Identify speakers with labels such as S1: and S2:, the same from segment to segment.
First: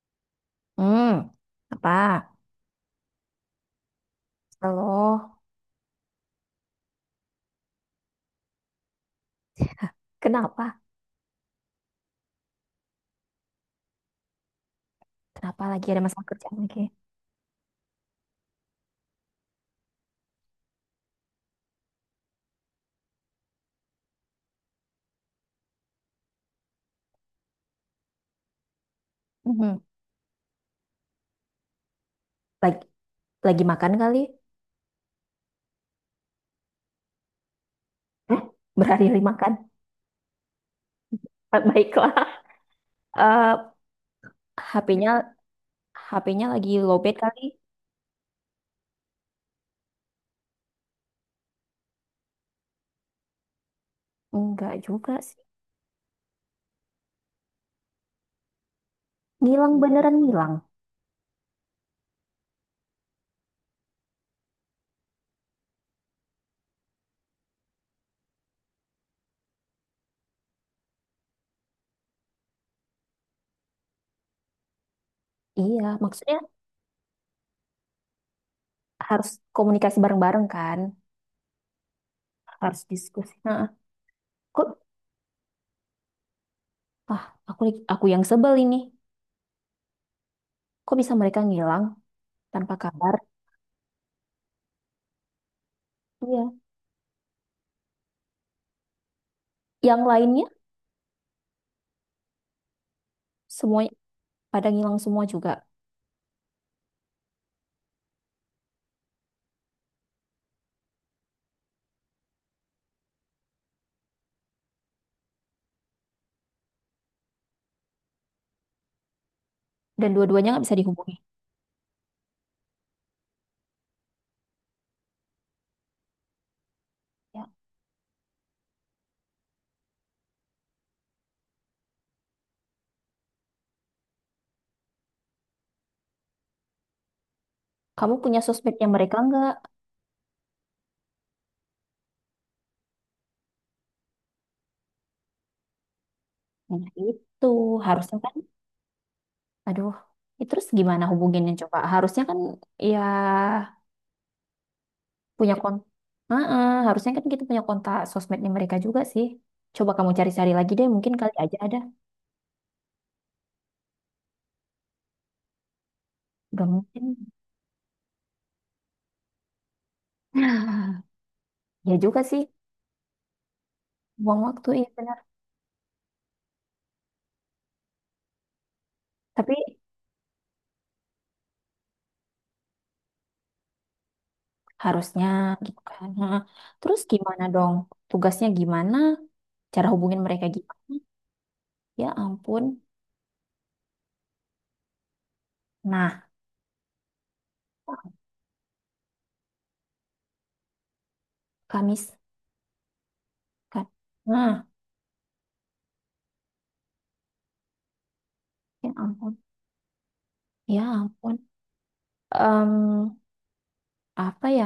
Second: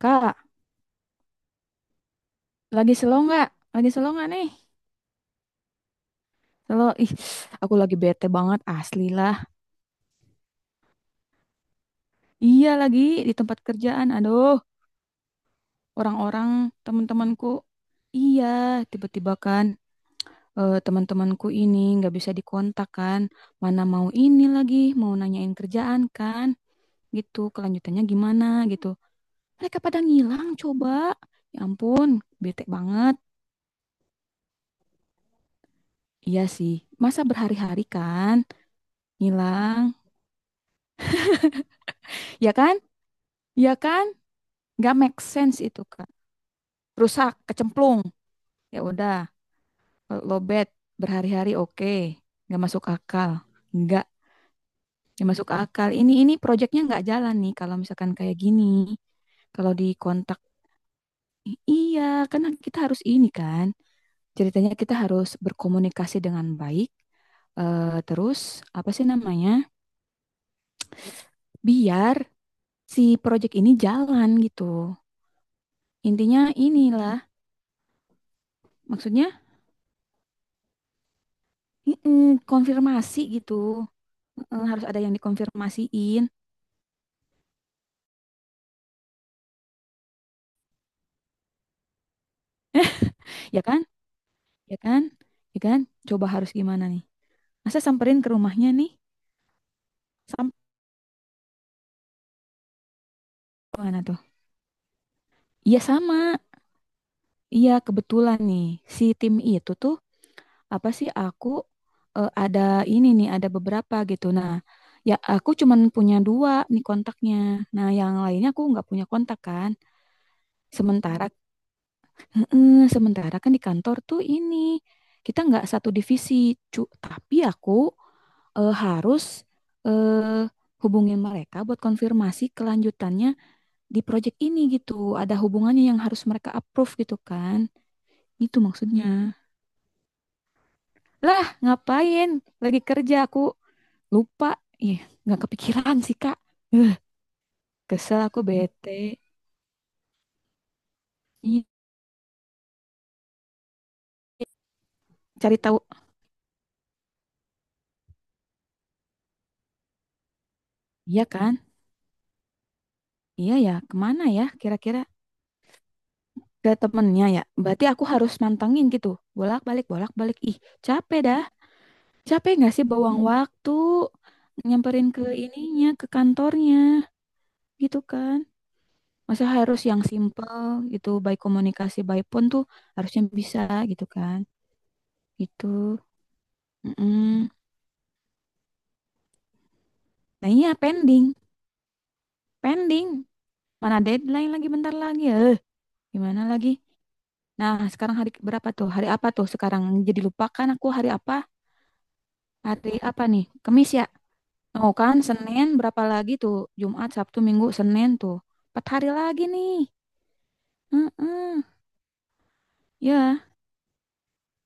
S1: Kak,
S2: Hmm, apa?
S1: lagi slow nggak? Lagi slow nggak nih?
S2: Halo,
S1: Slow, ih, aku lagi bete banget, asli lah.
S2: kenapa?
S1: Iya lagi di tempat kerjaan, aduh,
S2: Kenapa lagi ada masalah
S1: orang-orang
S2: kerjaan lagi?
S1: teman-temanku, iya, tiba-tiba kan teman-temanku ini nggak bisa dikontak kan, mana mau ini lagi, mau nanyain kerjaan kan, gitu, kelanjutannya gimana gitu. Mereka
S2: Mhm.
S1: pada ngilang, coba. Ya ampun, bete
S2: Lagi,
S1: banget.
S2: lagi makan kali?
S1: Iya sih, masa berhari-hari kan,
S2: Hah? Berhari-hari makan?
S1: ngilang,
S2: Ah, baiklah.
S1: ya kan?
S2: Eh,
S1: Ya kan? Nggak
S2: HP-nya
S1: make sense itu, Kak.
S2: HP-nya lagi lowbat
S1: Rusak,
S2: kali?
S1: kecemplung. Ya udah, lobet berhari-hari oke, nggak masuk akal. Nggak,
S2: Enggak juga
S1: nggak
S2: sih.
S1: masuk akal. Ini proyeknya nggak jalan nih kalau misalkan kayak gini. Kalau
S2: Ngilang
S1: di
S2: beneran
S1: kontak,
S2: ngilang.
S1: iya kan kita harus ini kan. Ceritanya kita harus berkomunikasi dengan baik. Terus apa sih namanya? Biar si proyek ini jalan gitu.
S2: Iya, maksudnya
S1: Intinya inilah,
S2: harus
S1: maksudnya
S2: komunikasi bareng-bareng kan? Harus
S1: konfirmasi
S2: diskusi. Nah,
S1: gitu. Heeh,
S2: kok
S1: harus ada yang dikonfirmasiin,
S2: ah, aku aku yang sebel ini. Kok bisa mereka ngilang tanpa kabar?
S1: ya kan? Ya kan? Ya kan? Coba harus
S2: Iya.
S1: gimana nih? Masa samperin ke rumahnya nih?
S2: Yang lainnya
S1: Sampai
S2: semuanya
S1: gimana tuh?
S2: pada ngilang semua juga.
S1: Iya sama. Iya kebetulan nih si tim itu tuh apa sih aku ada ini nih ada beberapa gitu. Nah, ya aku cuman punya dua nih kontaknya. Nah, yang lainnya aku nggak punya kontak kan.
S2: Dan dua-duanya nggak bisa dihubungi.
S1: Sementara Heeh, sementara kan di kantor tuh ini kita nggak satu divisi, cu. Tapi
S2: Ya.
S1: aku harus eh, hubungin mereka buat konfirmasi kelanjutannya di project ini gitu. Ada hubungannya yang harus mereka approve gitu kan?
S2: Kamu punya
S1: Itu
S2: sosmednya mereka
S1: maksudnya.
S2: nggak?
S1: Lah, ngapain? Lagi kerja aku lupa. Ih, nggak kepikiran sih, Kak.
S2: Nah,
S1: Eh,
S2: itu harusnya
S1: Kesel
S2: kan,
S1: aku bete.
S2: aduh, ya terus gimana hubunginnya
S1: Ih,
S2: coba? Harusnya kan ya punya
S1: cari
S2: kon,
S1: tahu.
S2: heeh, harusnya kan kita punya kontak sosmednya mereka juga sih. Coba kamu cari-cari lagi deh, mungkin
S1: Iya
S2: kali
S1: kan?
S2: aja ada.
S1: Iya ya, kemana ya kira-kira?
S2: Udah
S1: Ke
S2: mungkin.
S1: temennya ya. Berarti aku harus mantengin gitu. Bolak-balik, bolak-balik. Ih, capek dah.
S2: Ya juga sih,
S1: Capek nggak sih bawang waktu
S2: buang waktu ya
S1: nyamperin
S2: benar.
S1: ke ininya, ke kantornya gitu kan. Masa
S2: Tapi
S1: harus yang simple gitu, baik komunikasi, baik pun tuh harusnya bisa gitu kan.
S2: harusnya gitu
S1: Gitu.
S2: kan. Heeh. Terus gimana
S1: Mm-mm.
S2: dong? Tugasnya gimana? Cara hubungin mereka
S1: Nah iya
S2: gimana?
S1: pending,
S2: Ya ampun.
S1: pending. Mana deadline lagi bentar lagi.
S2: Nah,
S1: Gimana lagi? Nah, sekarang hari berapa tuh? Hari apa tuh sekarang? Jadi lupakan aku hari apa?
S2: Kamis
S1: Hari apa nih?
S2: kan.
S1: Kamis ya?
S2: Nah,
S1: Oh kan, Senin berapa lagi tuh? Jumat, Sabtu, Minggu, Senin tuh. Empat
S2: ya
S1: hari
S2: ampun.
S1: lagi nih.
S2: Ya ampun.
S1: Heeh.
S2: Em,
S1: Ya.
S2: apa ya?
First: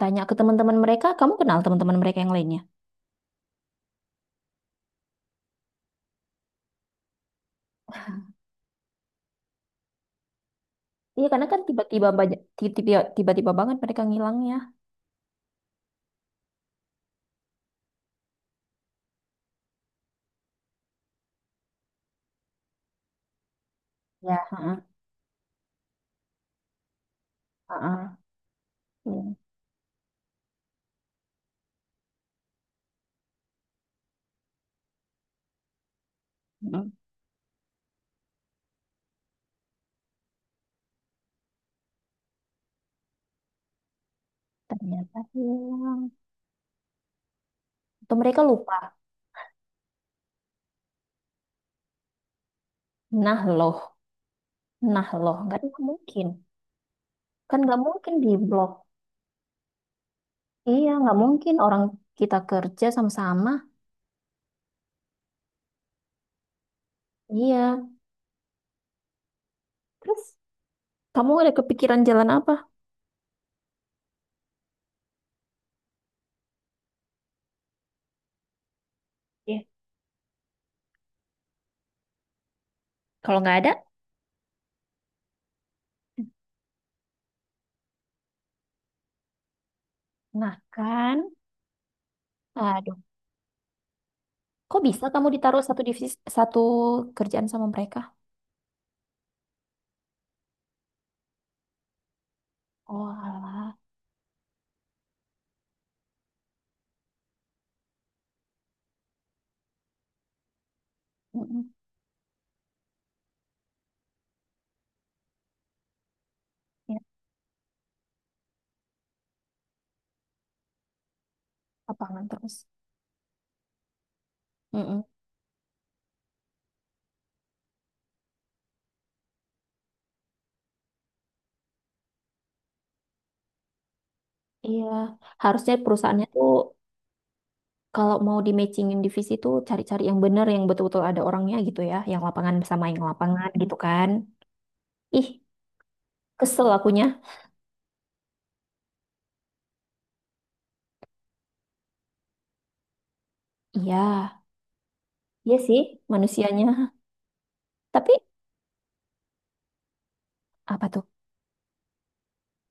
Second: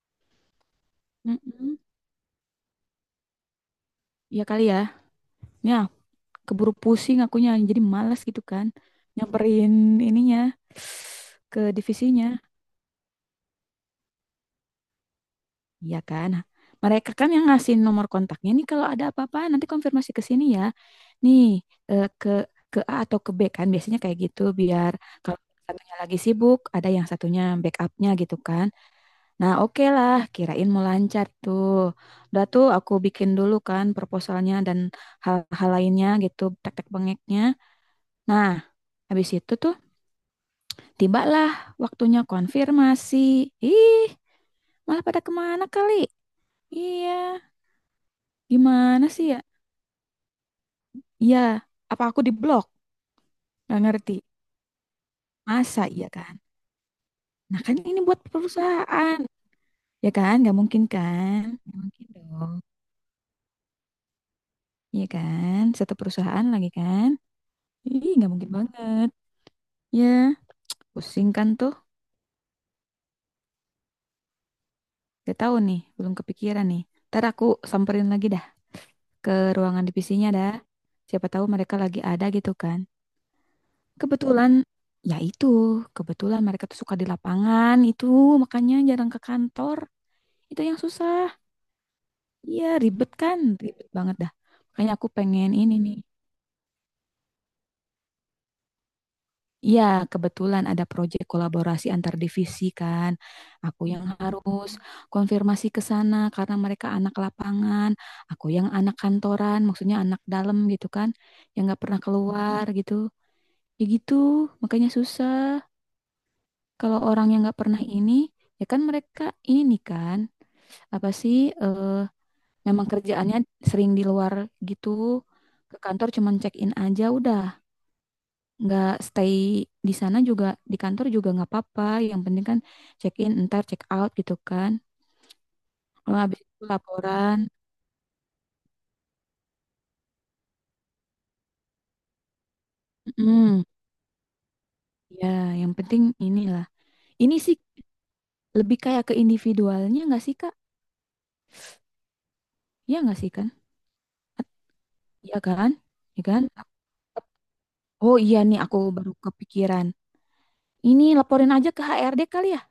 S2: Tanya ke teman-teman mereka, kamu kenal
S1: Heeh.
S2: teman-teman mereka yang lainnya?
S1: Ya kali ya. Ya, keburu pusing akunya. Jadi malas gitu kan. Nyamperin ininya
S2: Iya, karena kan
S1: ke
S2: tiba-tiba banyak,
S1: divisinya.
S2: tiba-tiba, tiba-tiba banget mereka ngilangnya.
S1: Iya kan. Nah, mereka kan yang ngasih nomor kontaknya nih. Kalau ada apa-apa nanti konfirmasi ke sini ya. Nih, ke A atau ke B kan. Biasanya kayak
S2: Ya,
S1: gitu
S2: heeh,
S1: biar kalau satunya lagi sibuk, ada yang satunya backupnya
S2: heeh.
S1: gitu kan.
S2: Iya.
S1: Nah, oke lah, kirain mau lancar tuh. Udah tuh aku bikin dulu kan proposalnya dan hal-hal lainnya gitu, tek-tek
S2: mm
S1: bengeknya. Nah, habis itu tuh tibalah waktunya konfirmasi. Ih, malah
S2: Ternyata
S1: pada kemana kali?
S2: hilang.
S1: Iya,
S2: Atau mereka lupa.
S1: gimana sih ya? Iya, apa aku di blok?
S2: Nah loh,
S1: Gak ngerti.
S2: nah loh, nggak ada- nggak
S1: Masa iya
S2: mungkin.
S1: kan?
S2: Kan
S1: Nah kan
S2: nggak
S1: ini
S2: mungkin
S1: buat
S2: di blok.
S1: perusahaan. Ya kan? Gak mungkin
S2: Iya, nggak
S1: kan?
S2: mungkin
S1: Gak
S2: orang
S1: mungkin
S2: kita
S1: dong.
S2: kerja sama-sama.
S1: Iya kan? Satu perusahaan lagi kan?
S2: Iya.
S1: Ih, gak mungkin banget. Ya,
S2: Terus
S1: pusing
S2: kamu
S1: kan
S2: ada
S1: tuh.
S2: kepikiran jalan apa?
S1: Gak tahu nih, belum kepikiran nih. Ntar aku samperin lagi dah ke
S2: Iya.
S1: ruangan divisinya dah. Siapa tahu mereka lagi ada gitu kan.
S2: Kalau nggak ada,
S1: Kebetulan, ya itu. Kebetulan mereka tuh suka di lapangan itu. Makanya jarang ke kantor.
S2: nah
S1: Itu yang susah.
S2: kan.
S1: Iya,
S2: Aduh,
S1: ribet kan. Ribet banget dah.
S2: kok
S1: Makanya
S2: bisa
S1: aku
S2: kamu
S1: pengen
S2: ditaruh
S1: ini
S2: satu
S1: nih.
S2: divisi satu kerjaan sama mereka?
S1: Iya, kebetulan ada proyek kolaborasi antar divisi
S2: Oh,
S1: kan.
S2: alah.
S1: Aku yang harus konfirmasi ke sana karena mereka anak lapangan, aku yang anak kantoran, maksudnya anak dalam gitu kan, yang
S2: Mm-mm.
S1: nggak pernah keluar gitu. Ya gitu, makanya susah.
S2: Ya,
S1: Kalau orang yang nggak pernah ini, ya kan mereka ini kan apa sih? eh,
S2: lapangan terus.
S1: Memang kerjaannya sering di luar gitu.
S2: Mm-mm.
S1: Ke kantor cuman check in aja udah nggak stay di sana juga di kantor juga nggak apa-apa yang penting kan check in ntar check out gitu kan
S2: Iya, harusnya
S1: kalau
S2: perusahaannya
S1: habis
S2: tuh
S1: itu laporan.
S2: kalau mau di matchingin divisi tuh cari-cari yang bener yang betul-betul ada orangnya gitu ya, yang lapangan sama yang lapangan
S1: mm,
S2: gitu kan. Ih,
S1: Ya yang penting inilah,
S2: kesel akunya.
S1: ini sih lebih kayak ke individualnya nggak sih kak, ya nggak sih kan,
S2: Iya,
S1: ya
S2: iya
S1: kan,
S2: sih
S1: ya kan.
S2: manusianya. Tapi
S1: Oh iya nih aku baru kepikiran,
S2: apa tuh?
S1: ini laporin aja ke HRD kali ya,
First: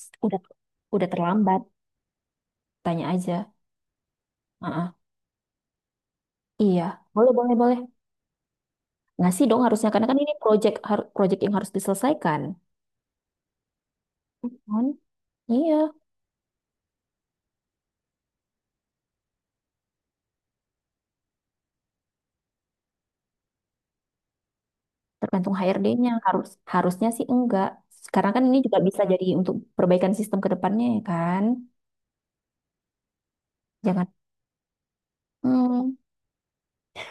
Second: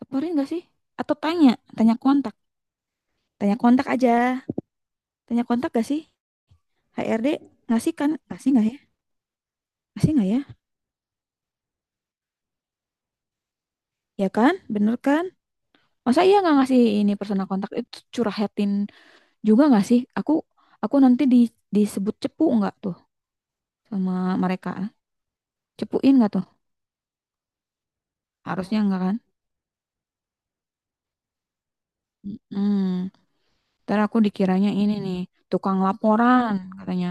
S1: laporin
S2: Udah
S1: nggak sih,
S2: udah
S1: atau tanya,
S2: terlambat,
S1: tanya kontak,
S2: tanya aja.
S1: tanya kontak aja,
S2: Heeh.
S1: tanya kontak gak sih
S2: Iya,
S1: HRD
S2: boleh boleh boleh.
S1: ngasih kan, ngasih nggak ya,
S2: Ngasih dong harusnya karena
S1: ngasih
S2: kan
S1: nggak
S2: ini
S1: ya,
S2: project har- project yang harus diselesaikan.
S1: ya kan
S2: Kan?
S1: bener kan.
S2: Iya,
S1: Masa iya nggak ngasih ini personal kontak itu curhatin juga nggak sih? Aku nanti disebut cepu nggak tuh sama mereka?
S2: tergantung HRD-nya.
S1: Cepuin nggak tuh?
S2: Harusnya sih enggak. Sekarang kan ini juga
S1: Harusnya nggak
S2: bisa
S1: kan?
S2: jadi untuk perbaikan sistem ke depannya ya kan.
S1: Hmm, ntar
S2: Jangan
S1: aku dikiranya ini nih tukang
S2: hmm,
S1: laporan katanya,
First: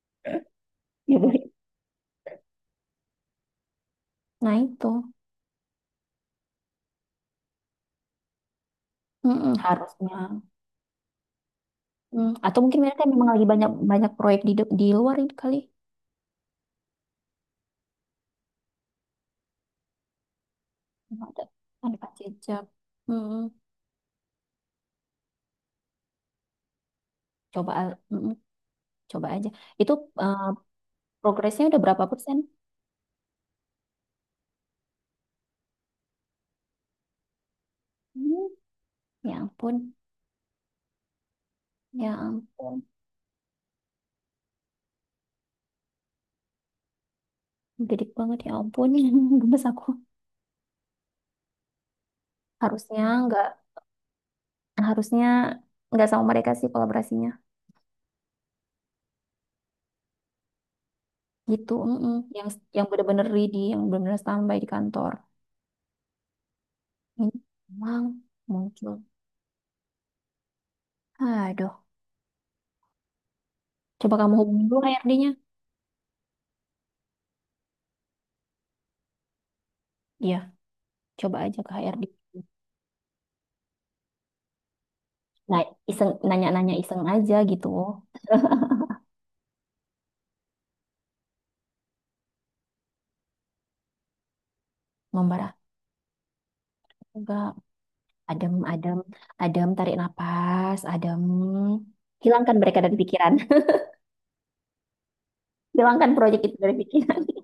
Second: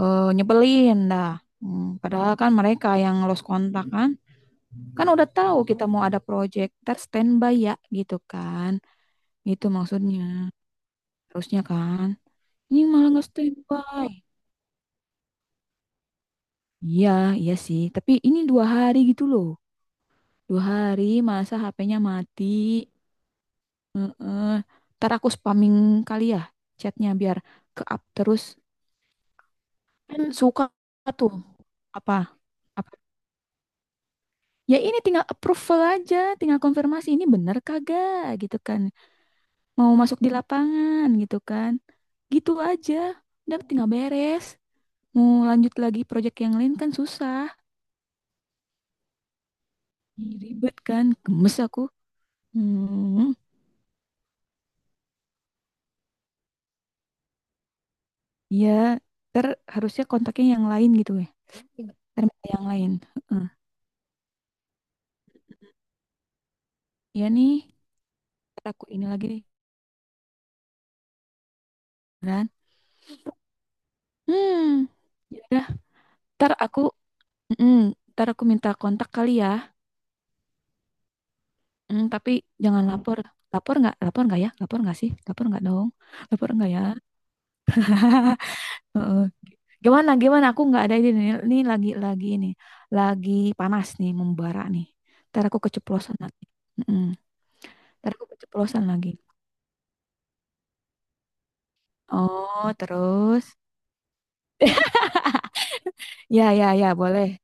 S1: nyebelin
S2: ya
S1: dah.
S2: boleh.
S1: Hmm, padahal kan mereka yang lost kontak kan,
S2: Nah itu
S1: kan udah tahu kita mau ada project, ntar standby ya gitu kan,
S2: mm-mm,
S1: itu
S2: harusnya.
S1: maksudnya harusnya kan.
S2: Hmm, atau
S1: Ini
S2: mungkin mereka
S1: malah nggak
S2: memang lagi banyak
S1: standby.
S2: banyak proyek di de- di luar ini kali.
S1: Iya, iya sih. Tapi ini dua hari gitu loh. Dua hari
S2: Ada
S1: masa
S2: ada
S1: HP-nya
S2: Pak
S1: mati.
S2: Cecep. Mm-mm,
S1: Heeh. Ntar aku spamming kali ya chatnya biar
S2: coba
S1: ke
S2: al-
S1: up
S2: mm-mm,
S1: terus.
S2: coba aja. Itu
S1: Kan
S2: eh,
S1: suka tuh.
S2: progresnya udah berapa
S1: Apa?
S2: persen?
S1: Apa? Ya ini tinggal approval aja. Tinggal konfirmasi ini bener kagak
S2: Hmm,
S1: gitu kan.
S2: ya ampun.
S1: Mau masuk di lapangan gitu kan.
S2: Ya
S1: Gitu
S2: ampun.
S1: aja. Udah tinggal beres. Mau lanjut lagi project yang lain kan susah.
S2: Gedik banget ya ampun, gemes aku.
S1: Ih, ribet kan. Gemes aku.
S2: Harusnya
S1: Hmm.
S2: nggak, harusnya nggak sama mereka sih kolaborasinya.
S1: Iya, ter harusnya kontaknya yang lain gitu ya.
S2: Gitu, mm-mm.
S1: Ter
S2: Yang
S1: minta yang
S2: yang
S1: lain.
S2: bener-bener
S1: Heeh.
S2: ready, yang bener-bener standby di kantor.
S1: Iya
S2: Ini
S1: nih,
S2: emang
S1: ntar aku
S2: muncul.
S1: ini lagi nih.
S2: Aduh,
S1: Beneran.
S2: coba kamu hubungi dulu
S1: Hmm.
S2: HRD-nya.
S1: Ya udah, ntar aku mm, ntar aku minta kontak kali ya.
S2: Iya, coba aja ke
S1: Mm,
S2: HRD.
S1: tapi jangan lapor. Lapor nggak? Lapor nggak ya? Lapor nggak sih? Lapor
S2: Nah,
S1: nggak dong?
S2: iseng
S1: Lapor nggak
S2: nanya-nanya
S1: ya?
S2: iseng aja gitu.
S1: Heeh. Gimana? Gimana? Aku nggak ada ide nih. Ini lagi ini. Lagi panas nih, membara nih.
S2: Ngombar
S1: Ntar
S2: aku
S1: aku keceplosan lagi. Mm,
S2: enggak.
S1: Ntar aku
S2: Adem,
S1: keceplosan
S2: adem,
S1: lagi.
S2: adem, tarik napas, adem. Hilangkan
S1: Oh,
S2: mereka dari pikiran.
S1: terus?
S2: Hilangkan proyek
S1: Ya,
S2: itu dari
S1: ya, ya,
S2: pikiran.
S1: boleh.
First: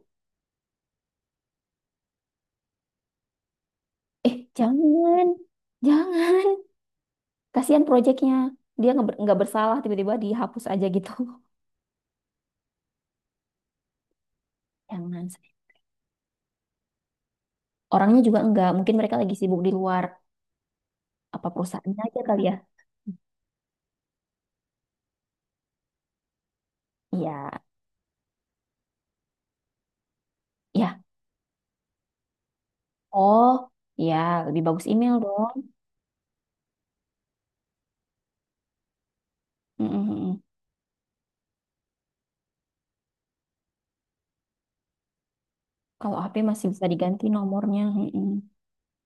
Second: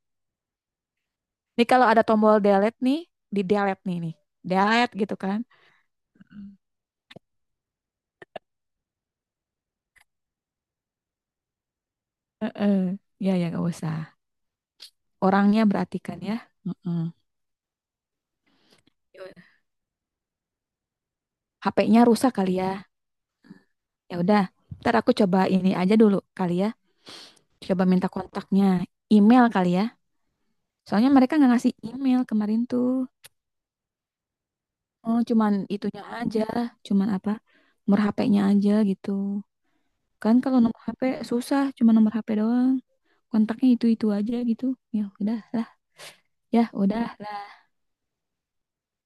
S1: Nih kalau ada tombol delete nih, di delete nih nih.
S2: Eh,
S1: Delete gitu
S2: jangan.
S1: kan.
S2: Jangan. Kasihan proyeknya. Dia nggak ber- nggak bersalah tiba-tiba dihapus aja gitu.
S1: Heeh. Ya, ya, gak usah.
S2: Jangan. Sih.
S1: Orangnya berarti kan ya. Heeh.
S2: Orangnya juga enggak. Mungkin mereka lagi sibuk di luar. Apa perusahaannya
S1: HP-nya
S2: aja
S1: rusak
S2: kali ya?
S1: kali ya. Ya udah, ntar aku coba ini aja dulu kali ya.
S2: Iya.
S1: Coba minta kontaknya, email kali ya.
S2: Ya.
S1: Soalnya mereka nggak ngasih email kemarin tuh.
S2: Oh. Ya. Lebih bagus email
S1: Oh,
S2: dong.
S1: cuman itunya aja, cuman apa? Nomor HP-nya aja gitu. Kan
S2: Mm-mm-mm.
S1: kalau nomor HP susah, cuma nomor HP doang. Kontaknya itu-itu aja gitu. Ya udah.
S2: Kalau HP masih
S1: Ya,
S2: bisa
S1: udah
S2: diganti
S1: lah.
S2: nomornya. Mm-mm.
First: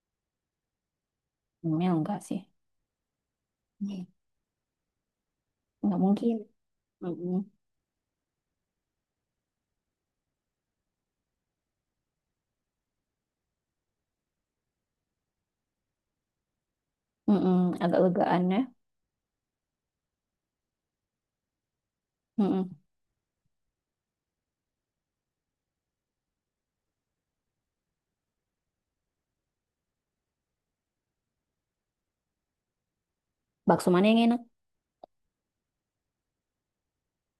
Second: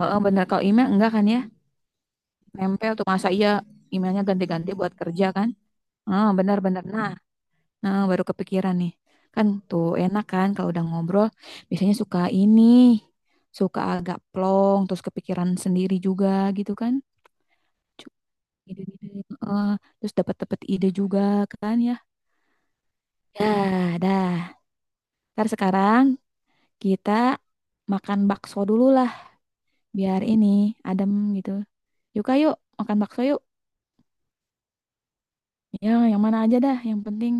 S1: Oh, bener. Kalau email enggak kan ya?
S2: Email enggak sih.
S1: Nempel tuh. Masa iya
S2: Mm.
S1: emailnya ganti-ganti buat kerja kan?
S2: Enggak
S1: Oh,
S2: mungkin.
S1: benar-benar. Nah,
S2: Mm-mm.
S1: nah, baru kepikiran nih. Kan tuh enak kan kalau udah ngobrol. Biasanya suka ini. Suka agak plong. Terus kepikiran sendiri juga gitu kan.
S2: Mm-mm. Agak
S1: Cu-
S2: legaan ya.
S1: Ide-ide. Heeh. Terus dapat-dapat ide juga kan ya.
S2: Mm-mm.
S1: Ya, dah. Ntar sekarang kita makan bakso dulu lah. Biar ini adem gitu. Yuk, yuk. Makan bakso yuk.
S2: Bakso mana yang enak?
S1: Ya, yang mana aja dah. Yang penting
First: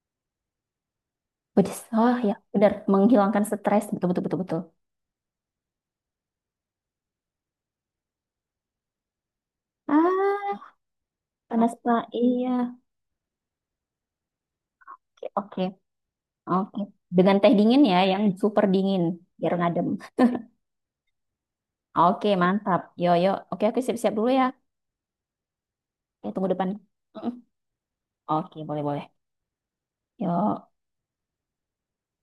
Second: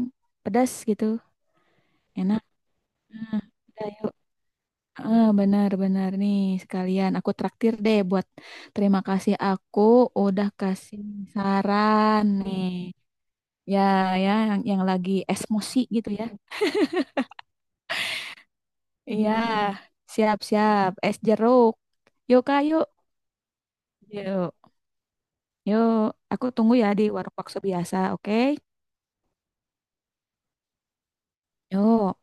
S1: pedas gitu.
S2: Pedes. Oh ya.
S1: Enak.
S2: Benar.
S1: Nah,
S2: Menghilangkan stres.
S1: udah yuk.
S2: Betul-betul. Betul-betul.
S1: Ah, benar-benar nih sekalian. Aku traktir deh buat terima kasih aku udah
S2: Ah.
S1: kasih
S2: Panas, Pak.
S1: saran
S2: Iya.
S1: nih. Ya, ya yang lagi
S2: Oke. Oke.
S1: esmosi gitu ya.
S2: Oke, dengan teh dingin ya, yang super dingin,
S1: Iya,
S2: biar ngadem.
S1: siap-siap. Es jeruk.
S2: Oke,
S1: Yuk, Kak,
S2: mantap.
S1: yuk.
S2: Yo, yo. Oke, aku siap-siap dulu ya.
S1: Yuk, yuk.
S2: Ya,
S1: Aku
S2: tunggu depan.
S1: tunggu ya di
S2: Mm-mm.
S1: warung bakso biasa, oke?
S2: Oke, boleh, boleh. Yo.
S1: Yuk.